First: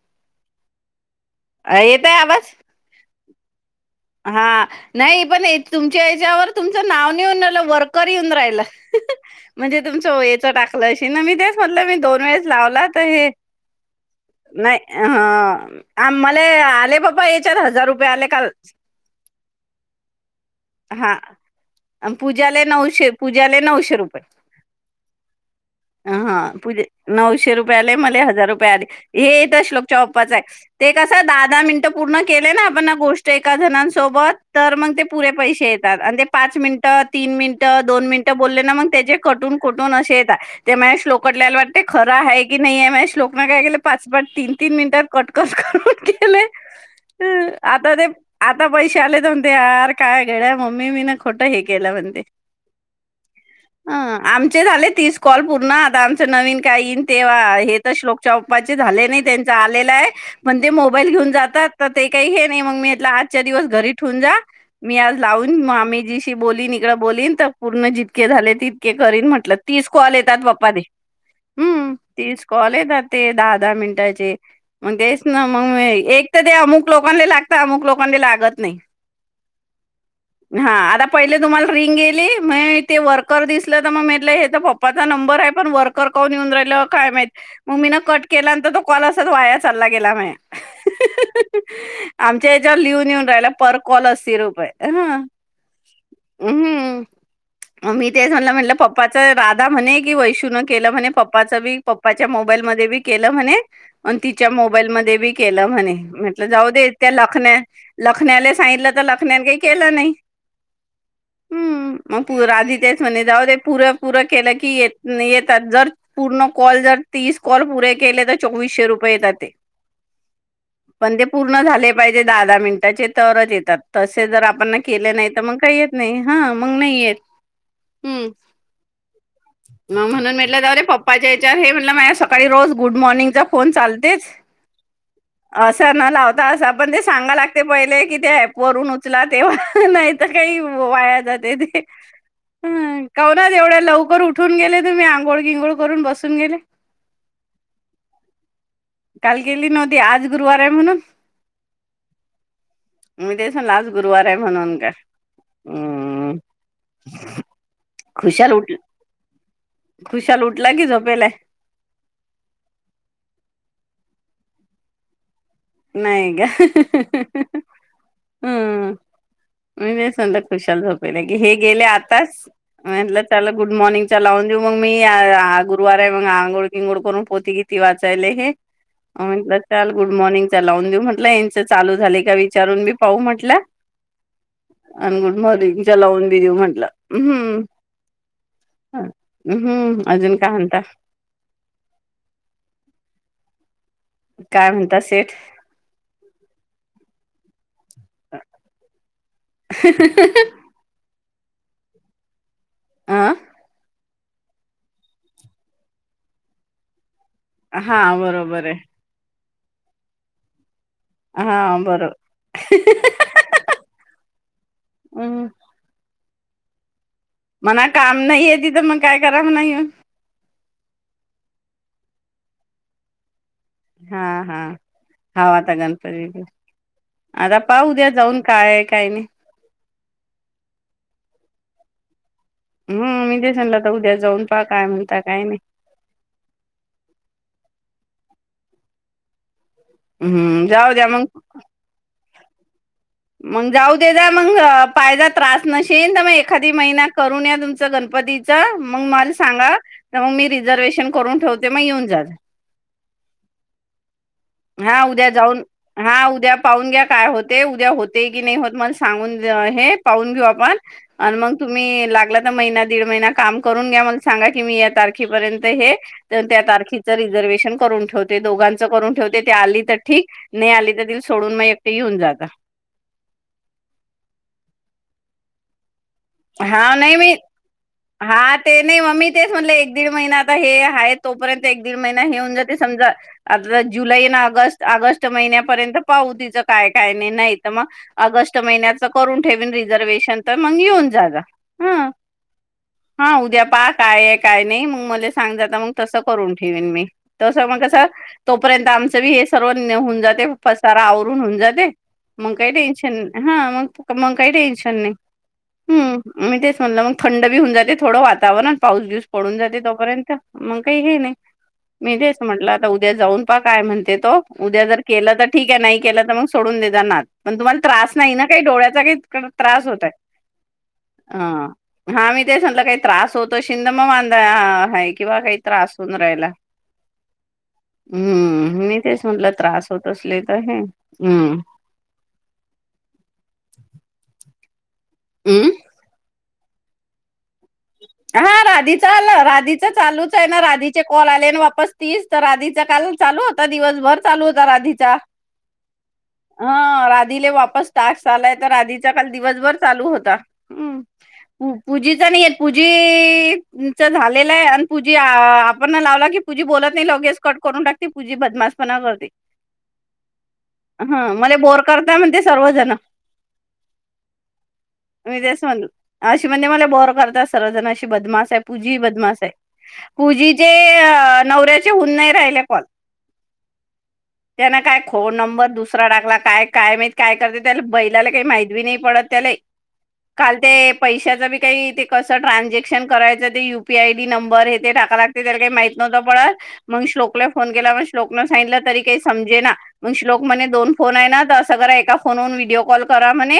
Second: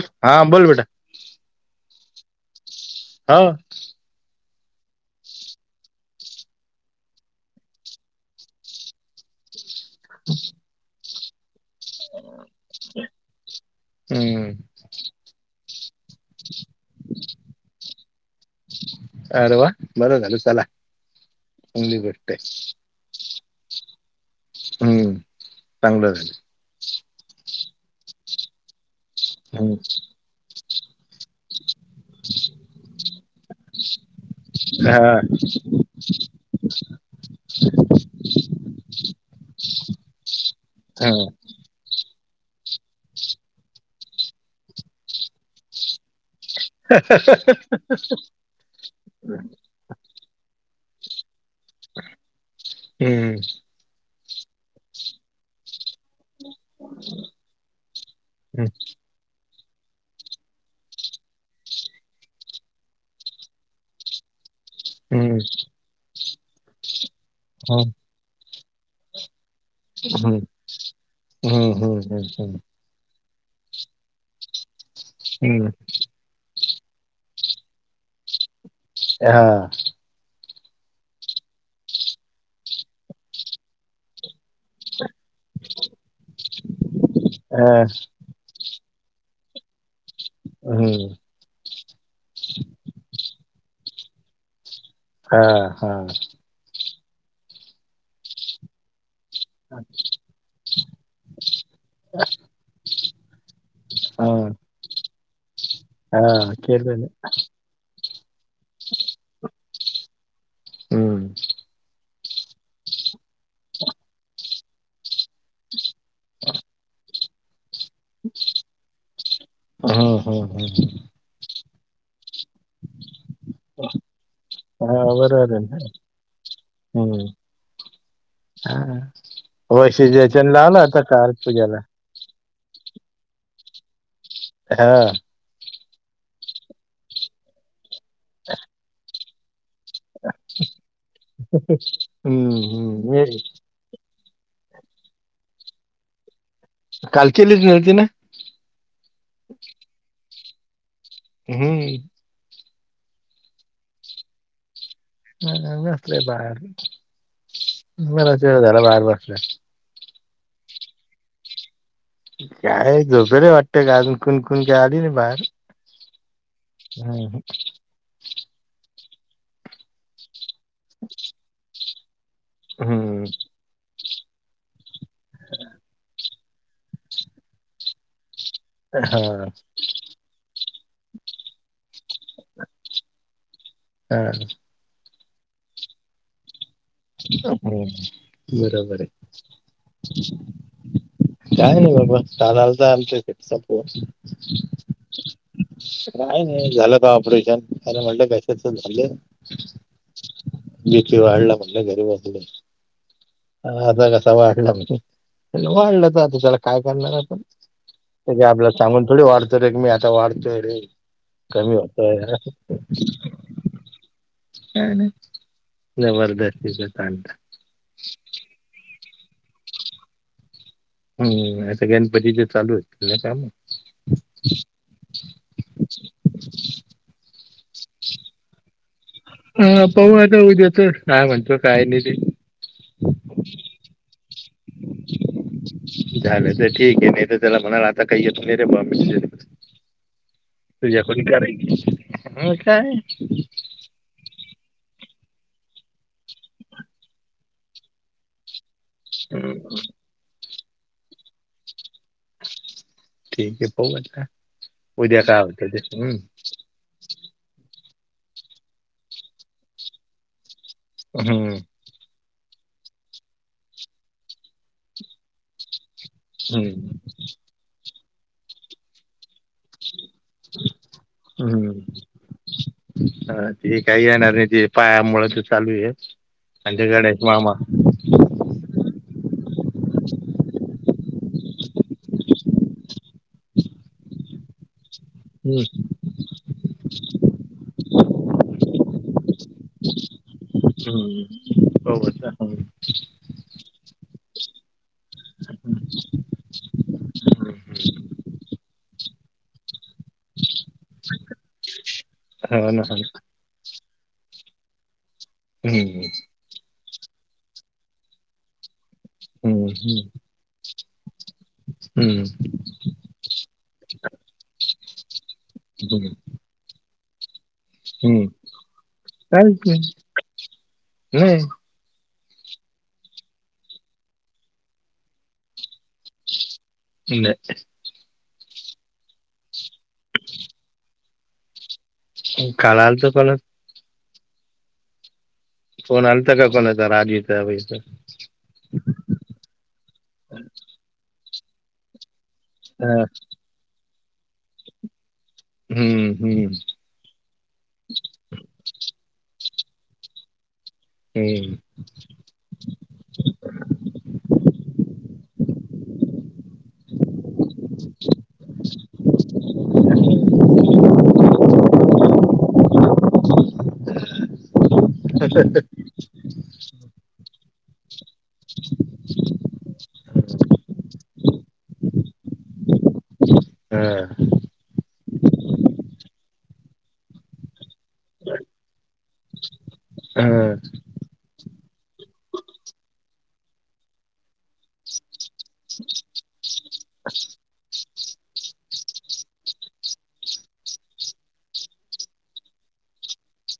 हा बोल बे [unintelligible] अ येतय आवाज? ह. हा नाही पण तुमच्या याच्यावर तुमचं नाव येऊन राहिलं, वर्कर येऊन राहिलं. म्हणजे तुमच ओएचं टाकलंस. ते ना मी ते. म्हटलं मी दोन वेळेस लावला त हे हम्म नाय ह आम्हाले आले बाबा याच्यात हजार रुपये आले काल अरे वा, बरं झालं. चला हा चांगली अन गोष्ट पुजाले नऊशे पुजाले नऊशे रुपये. हम्म चांगल हा झाले. पूजे नऊशे रुपये आले मले हजार रुपये आले. हे ते हम्म. श्लोकच्या पप्पाचाय. कस दहा दहा मिनटं पूर्ण केले ना, आपण गोष्ट एका जणांसोबत, तर मग हा ते पुरे पैसे येतात ते पाच मिनिटं, तीन मिनिटं, दोन मिनिटं बोलले ना मग त्याचे कटून कटून असे येतात. ते माह्या हा हम्म श्लोकटलेला वाटते खरंय हाहे की नाही माझ्या श्लोक ना काय केल, पाच, पाच तीन, तीन मिनिटात कट करून करून केलय ह आता ते आता पैसे आले तर म्हणतो यार काय मम्मी मी ना कुठं ह केला म्हणते ह आमचे झाले तीस कॉल पूर्ण आ आमचं नवीन काही ईन तेव्हा हे तर श्लोकच्या हम्म पप्पाचे झाले नाही त्यां आलेला आहे पण ते मोबाईल घेऊन जातात तर ते काही हे नाही मग मी आजच्या दिवस घरी ठेवून जा मी आज हम्म लावून आम्ही जी बोललीन इकडं बोललीन पूर्ण जितके झाले ती करीन म्हटलं तीस कॉल हम्म येतात बापद हम्म तीस कॉल येतात ते दहा दहा मिनिटाचे मग तेच ना हम्म मग एक तर ते अमुक लोकांले लागत अमुक लोकांनी लागत नाही. हा हा आता पहिले तुम्हाला रिंग गेली मग ते वर्कर दिसलं तर मग म्हटलं हे तर पप्पा नंबर आहे पण वर्कर कोण [unintelligible] काय माहित हा म मिन कट केला व तो कॉल असच वाया चालला गेला म हम्म आमच्या याच्यावर लिहून येऊन राहिला पर कॉल अस सिर हा हा ममी तेच म्हणलं म्हणलं पपा त राधा म्हने कि वैशु न केल म्हने पप्पा च बी पप्पा च्या मोबाईल मध्ये बी केल म्हने अन हा तिच्या मोबाईल मध्ये बी केल म्हणे म्हट हा जाऊ दे केलं ना त्या लखन्या लखन्याले सांगितलं तर न काही केला नाही हम्म हम्म मग पुूर आधी तेच म्हणे जाऊदे पूर पूर केल त जर पूर्ण कॉल जर तीस कॉलेपुरे केले तर चोवीशे रुपये येता ते हम्म हम्म हम्म पण ते पुरे पूर्ण झाले पाहिजे दहा दहा मिनिटाचे तरच येतात तसे जर आपण हा केले नाही तर बरोबर मग आहे ना काही येत नाही हा मग नाही येत हम्म ह्म्म हा वैसे मग म्हणून ज्याच्यानं म्हटलं लावला तररे होता पप्पाच्या काल याचार हे पूजाला म्हटलं मा सकाळी रोज गुड मॉर्निंगचा फोन चालतेच हा असं न लावता असं पण ते सांगा लागते पहिले कि ते वरूनच चला देवा नाही तर काही वाया जाते ते हम्म ह हम्म कावून मी- एवढ्या लवकर उठ कुठून गेले तुम्ही, आंघळ गिंगोळ करून बसून गेले. काल केलीच नव्हती ना? काल गेली नव्हती आज गुरुवार आहे म्हणून. हूं! मी तेच म्हणलं आज गुरुवार आहे म्हणून का? ह बसलंय बाहेर बराच खुशाल वेळ उठ झाला बाहेर बसलाय खुशाल उठला की झोपेल आहे. काय झोपेल वाटत ग अजून, कून, कून काय आली नाही बाहेर. नाही ग. हं! हम्म मी नाही सांडत. सुुशाल झोपेल की, हे गेले आत तास म्हनलं हम्म, त्याला गुड मॉर्निंग. चलावून देऊ मंग. मी आ आ गुरवार आहे म्हणून अंग गोड बिंगोड करून पोती गीती वाचायले हे. हा, म्हटलं चाल गुड मॉर्निंग. लाऊन देऊ म्हटलं, याचं चालू झालं का विचारून मी पाहू म्हटलं. हा, अन गुड मॉर्निंग च लावून देजू म्हंटलं. बरोबर आहे हम्म अजून काय म्हणता काय नही बाबा, काल अलता आमच्या इथे सात काय म्हणता सेठ. काय नाही झालं काम. [unintelligible] [unintelligible] फी वाढला म्हणल घरी बसल. आ! अ असा कसा वाढला, वाढलतर आता त्याला काय करणार. हा कधी बरोबर आपल्याला सांगून थोडी वाढ तर ऐक मी आता वाढतोय रे- आहे कमी हा बरोबर व्हतंय. हां ना जबरदस. [unintelligible] मना काम नाहीये, आहे तिथ मग काय करा म्हणाय? [unintelligible] हां हा हवाता गणपतीत आता पाहुद्या जाऊन काय? आहे काय नाही. अ पाहू आता ऊद्याच काय म्हणतो, काय निधी हम मी तेच म्हटलं त उद्या जाऊन पाह काय म्हणता, काय नाही झालं तर ठीक आहे नाही तर त्याला [unintelligible] हम्म जाऊ तुझ्या द्या कुणी मग करायची? मग जाऊ दे जा मग पाहिला त्रास नशेल त मग एखादी महिना करून या तुमचं गणपतीच मंग माल सांगा हं, त मंग मी री रिझर्वेशन करून ठेवते, मग येऊन जा. ठीक आ हे. पाहू या. हा उद्या जाऊन, हा उद्या पाहून घ्या काय होत? ते उद्या होते, की नाही होत मला सांगून हे पाहून घेऊ आपण. आणि मग हं, तुम्ही लागलात महिना दीड महिना काम करून घ्या मला सांगा की मी या तारखेपर्यंत हे तर त्या हं, तारखेचं रिझर्वेशन करून ठेव ते दोघांचं करून ठेव ती आली तर ठीक नाही आली, तर तिला सोडून मग हं. एकटी घेऊन जाता. हा, ते काही येणार नाही ते पायामुळे ते चालू आहे. आणि ते हा नाही गणेश मी मामा हा ते नाही मम्मी तेच म्हणल एक दीड महिना आता हे आहे तोपर्यंत एक दीड महिना हे होऊन जाते. समजा आता जुलै ना ऑगस्ट ऑगस्ट हं, महिन्यापर्यंत पाहू तिच काय- काय नाही त म ऑगस्ट महिन्याच करून ठेवीन रिझर्वेशन. तर मगं येऊन हं. जागा पाहू ह आता. हं, हा उद्या पाहा काय काय नाही, मग मला सांग हं, मग तस करून ठेवेन मी हं, तस म कस हं. तोपर्यंत आमचं बी हे सर्व होऊन, जाते पसारा आवरून होऊन जाते. मग हो काही ना, हो टेन्शन ना. नाही, हा मग मग काही टेन्शन नाही. हम्म मी तेच ह म्हणलं, मग थंड बी होऊन जाते थोडं वातावरण. पाऊस दिवस पडून हं, जाते, हं, तोपर्यंत मग काही हे नाही मी हं, तेेच म्हटलं, आता उद्या जाऊन पा काय म्हणते तो उद्या जर केला द ठीक आहे नाही, हं, केला तर, मग सोडून देत जाणार. पण तुम्हाला त्रास हं. नाही ना काही डोळ्याचा काही काहीच नाही. त्रास होतय? नाही हा. हा मी तेच म्हटलं काही त्रास होतो शिंद म आणला आहे किंवा काही त्रास होऊन राहिला. [unintelligible] हम्म मी तेच म्हटलं त्रास होत असले तर हे हम्म. कळाच कोण? हम्म. फोन अलत का कोणचा? राज येत [unintelligible] हा राधीचा आला. राधीच चालूच आहे ना राधीचे ओलालेन वापस तीस. तर आधीचा हा काल चालू होता दिवसभर चालू होता राधीचा हम्म हम्म हा राधीले वापस टास् आलाय तर राधीचा काल. दिवसभर चालू होता. हम्म हम्म पूजिचा न येत. पूजी च झालेलय अन् पूजी आपण लावला की पूजी बोलत न्हई लगेच कट करून टाकती पूजी बदमाश पना करते ह मला बोर करता म्हणते सर्वजण. मी तेस म्हण आशीमध्ये मला बोर करतस. सर्वजन अशि बदमासाय पूजी बदमासाय पूजीचे अ नवऱ्याचे हून न्हई राहिले कॉल. हम्. फोन नंबर दुसरा टाकला काय काय माहत काय करते त्या बैलाला काही माहीत बी नाही पडत त्याला हा काल ते पैशात काही कस ट्र्झक्शन करायचं ते युपी आय आयडी नंबर हे ते टाका लागते त्याला काही माहित नवतं पत म श्लोकला फोन केला श्लोक न सांगितलं तरी काही समजेना कसं ट्रांजेक्शन करायचं ते U P I D. Number हे ते टाकाय लागते पळत. म्हणून श्लोक ले फोन केला समजे ना मग श्लोक म्हणे दोन फोन आहे ना तर असं करा एका फोन वून व्हिडिओ कॉल करा म्हणे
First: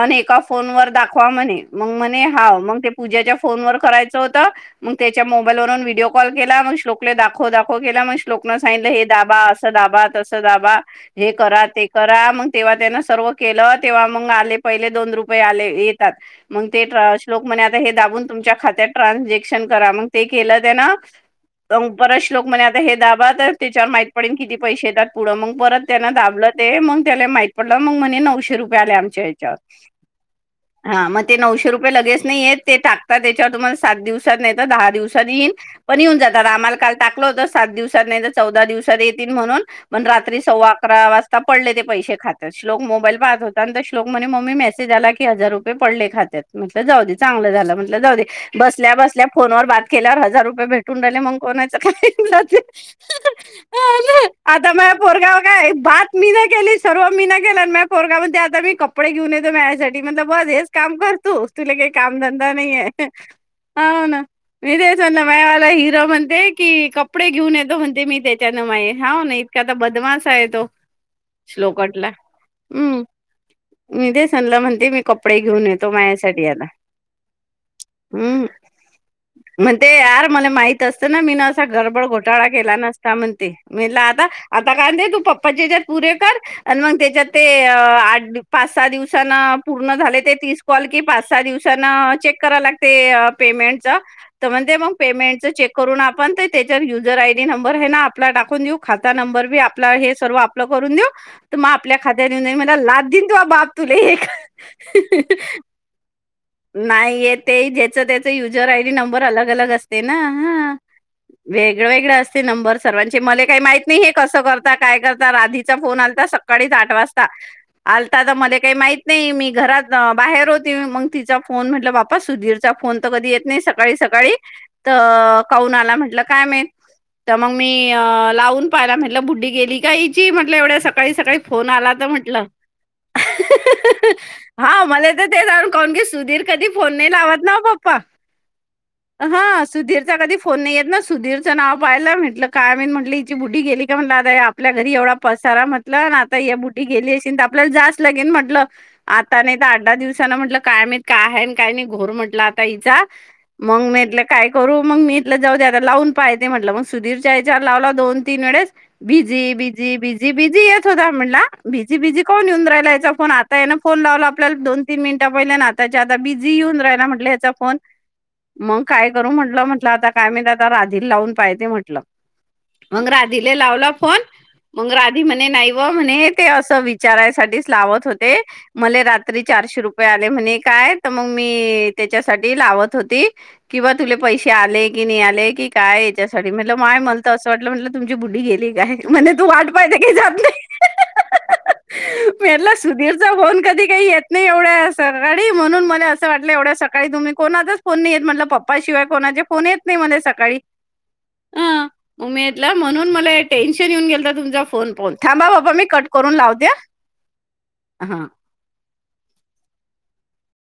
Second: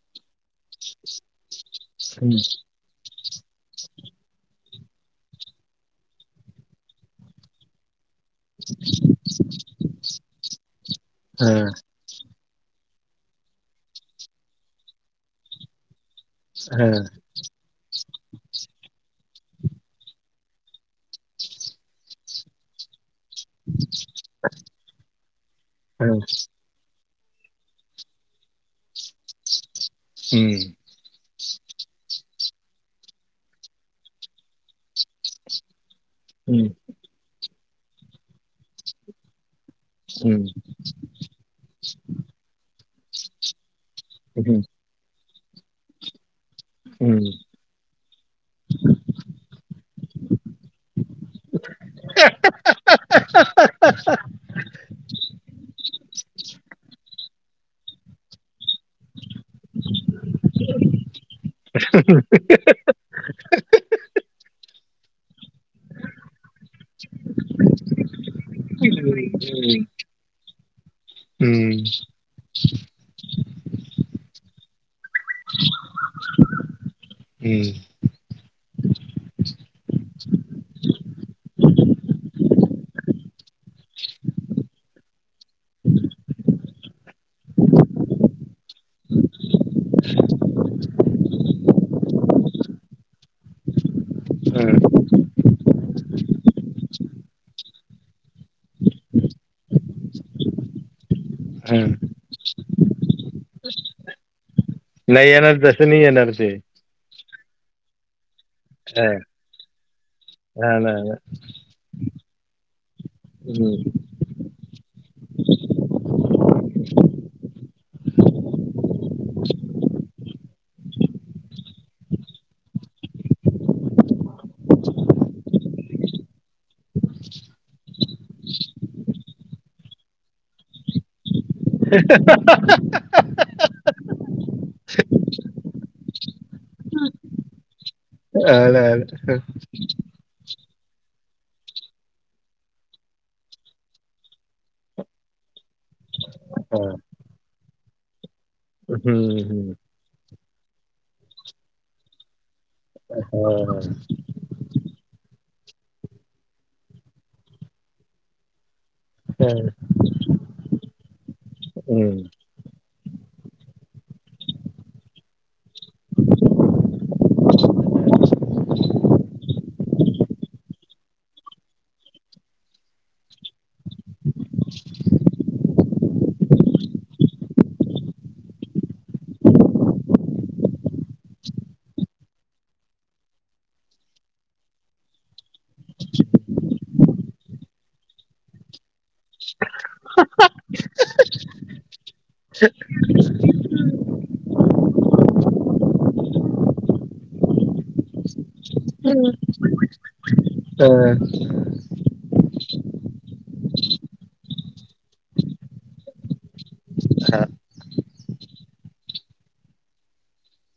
आणि एका फोन वर दाखवा म्हणे मग म्हणे हम्म हा मग पूजाच्या फोन वर करायचं होतं मग त्याच्या मोबाईल वरुन व्हिडिओ कॉल केला मग श्लोकले दाखव दाखव केला मग श्लोकनं सांगितलं हे दाबा असं दाबा तसं दाबा हे हा करा ते करा मग तेव्हा त्यान सर्व केलं तेव्हा मग आले पहिले दोन रुपये आले येतात मग ते हा श्लोक म्हणे हे दाबून तुमच्या खात्यात ट्रानझेक्शन करा मग ते केलं त्यान परच लोक म्हणे आता हे दा तर त्याच्यावर माहित पडेल किती पैसे येतात पुढ मग परत हा त्यांना दाबलं ते मग त्याला माहित पडलं मग म्हणे नऊशे रुपये आले आमच्या हच्यावर हम्म हा मग ते नऊशे रुपये लगेच नई येत. ते टाकता त्याच्यावर तुम्हाला सात दिवसात नाही तर दहा दिवसात येईन पण येऊन जात हम्म आमला काल टाकलं होतं सात दिवसात नाही तर चौदा दिवसात येतील म्हणून पण रात्री हम्म सव्वा अकरा वाजता पडले ते पैसे खातातत श्लोक मोबाईल पाहत होता आणि तर श्लोक म्हणे मम्मी हम्म मेसेज आला की हजार रुपये पडले खात्यात म्हट जाऊ दे. चांगलं झालं म्हट जाऊ दे बसल्या बसल्या फोनवर बात केल्यावर हजार रुपये भेटून राहिले मग कोणाच काय आता म पोरगाववर काय बात मी ना केली सर्व मी ना केलं आणि म पोरगाव म आता मी कपडे घेऊन येतो म्यासाठी म्हण बस हेच काम करतो तुले का? कामधंदा नाहीये हो ना मी तेे सन मायावाला हिरो म्हणते की कपडे घेऊन येतो म्हणते मी त्याच्यानं माये होा ना इतकाता हम्म बदमास येतो हम्म श्लोकटला हम्म मी तेे सनलं म्हणते मी कपडे घेऊन येतो मायासाठी आला. हम्म हम् मण ते यार मला माहित असतं ना मी ना असा गडबड घोटाळा केला नसता म्हण ते म्ह आता आता काय ते तू पप्पाचे त्याच्यात पुरे कर आणि मग त्याच्यात ते आठ पाच सहा दिवसाना पूर्ण झाले ते तीस कॉल कि पाच सहा दिवस चेक कराय लागते पेमेंटच तर म्हणते हम्म मग पेमेंटच चेक करून आपण त्याच्या युजर आयडी नंबर हे ना आपला टाकून देऊ खाता नंबर बी आपला हे सर्व आपलं करून देऊ तर मग हा आपल्या खात्या देऊन देई मला लाद देन त बाप तुला नाही येणार तसं नाही येणार ते नाही य ते जेच तेच युजर आयडी हा नंबर अलग अलग असते ना हा, ना ना वेगळ वेगळ असतय नंबर सर्वांचे मले काही माहित हम्म नाही हे कसं करता काय करता राधीचा फोन आलता सकाळीच आठ वाजता. आ आता मले काही माहित नाही मी घरात बाहेर [unintelligible] मग तिचा. फोन म्हटलं बापा सुधीरचा फोन तर कधी येत नाही सकाळी सकाळी तर काऊन आला म्हटलं काय माहित त म मी लावून पाहिला म्हटलं बुड्डी गेली का ह्याची म्हटलं एवढ्या सकाळी सकाळी. फोन आला तर म्हंटलं, हा मला तर तेच [unintelligible] की सुधीर. कधी फोन नाही लावत ना [unintelligible] हां, सुधीरचा कधी [unintelligible] फोन नाही येत ना सुधीरचं नाव पाहियला म्हटलं काय मी म्हटलं हिची बुढी गेली का म्हटलं आता आपल्या घरी एवढा पसारा म तर आता ह्या हा बुटी गेली आशी त आपल्याला जा लगीन म्हट म्हंटलं आता हम्म आणि हम्म दहा दहा दिवसान म्हटलं. काय माहीत? काय हाय काय नाही? घोर म्हटलं ताईचा, हा मग म्हंटलं काय करू? मग मी जाऊदे आता लावून पायते म्हटलं म सुधीरच्या याच्या वर लावला दोन तीन वेळेस. हा बिजी बिजी बिजी बिजी येत होता म्हणला. बिजी हम्म बिजी कोण येऊन राहिला याचा फो पण आता येन फोन लावला आपल्याला दोन तीन मिनिटं पहिले न आता त्याच्या आता बिझी येऊन राहिला म्हटलं ह्याचा फोन मग काय करू म्हटलं म्हटलं आता काय माहीत आता राधीला लावून पाहिते म्हटलं. मग राधीले लावला फोन मग राधी म्हणे नाही व म्हणे ते अस विचारायसाठीच लावत होते. मले रात्री चारशे रुपये आले म्हणे. काय त म मी त्याच्यासाठी लावत होती किंवा तुले पैसे आले कि नही आले की काय याच्यासाठी म्हटलं माय म्हलत असं वाटलं म्हटलं तुमची बुढी गेली काय? म्हणे तू वाट पाहिते का जात नाही? म्हटलं सुधीरचा फोन कधी काही येत नाही एवढ्या अस सका सकाळी म्हणून मला असं वाटलं. एवढ्या सकाळी तुम्ही कोणाचाच फोन नही येत म्हटलं पप्पा शिवाय कोणाचे फोन येत नही मला सका त अ. उमेदला म्हणून मला टेन्शन येऊन गेलत तुमचा फोन पाहून थांबा बाबा मी कट करून लावते हा ह, हा.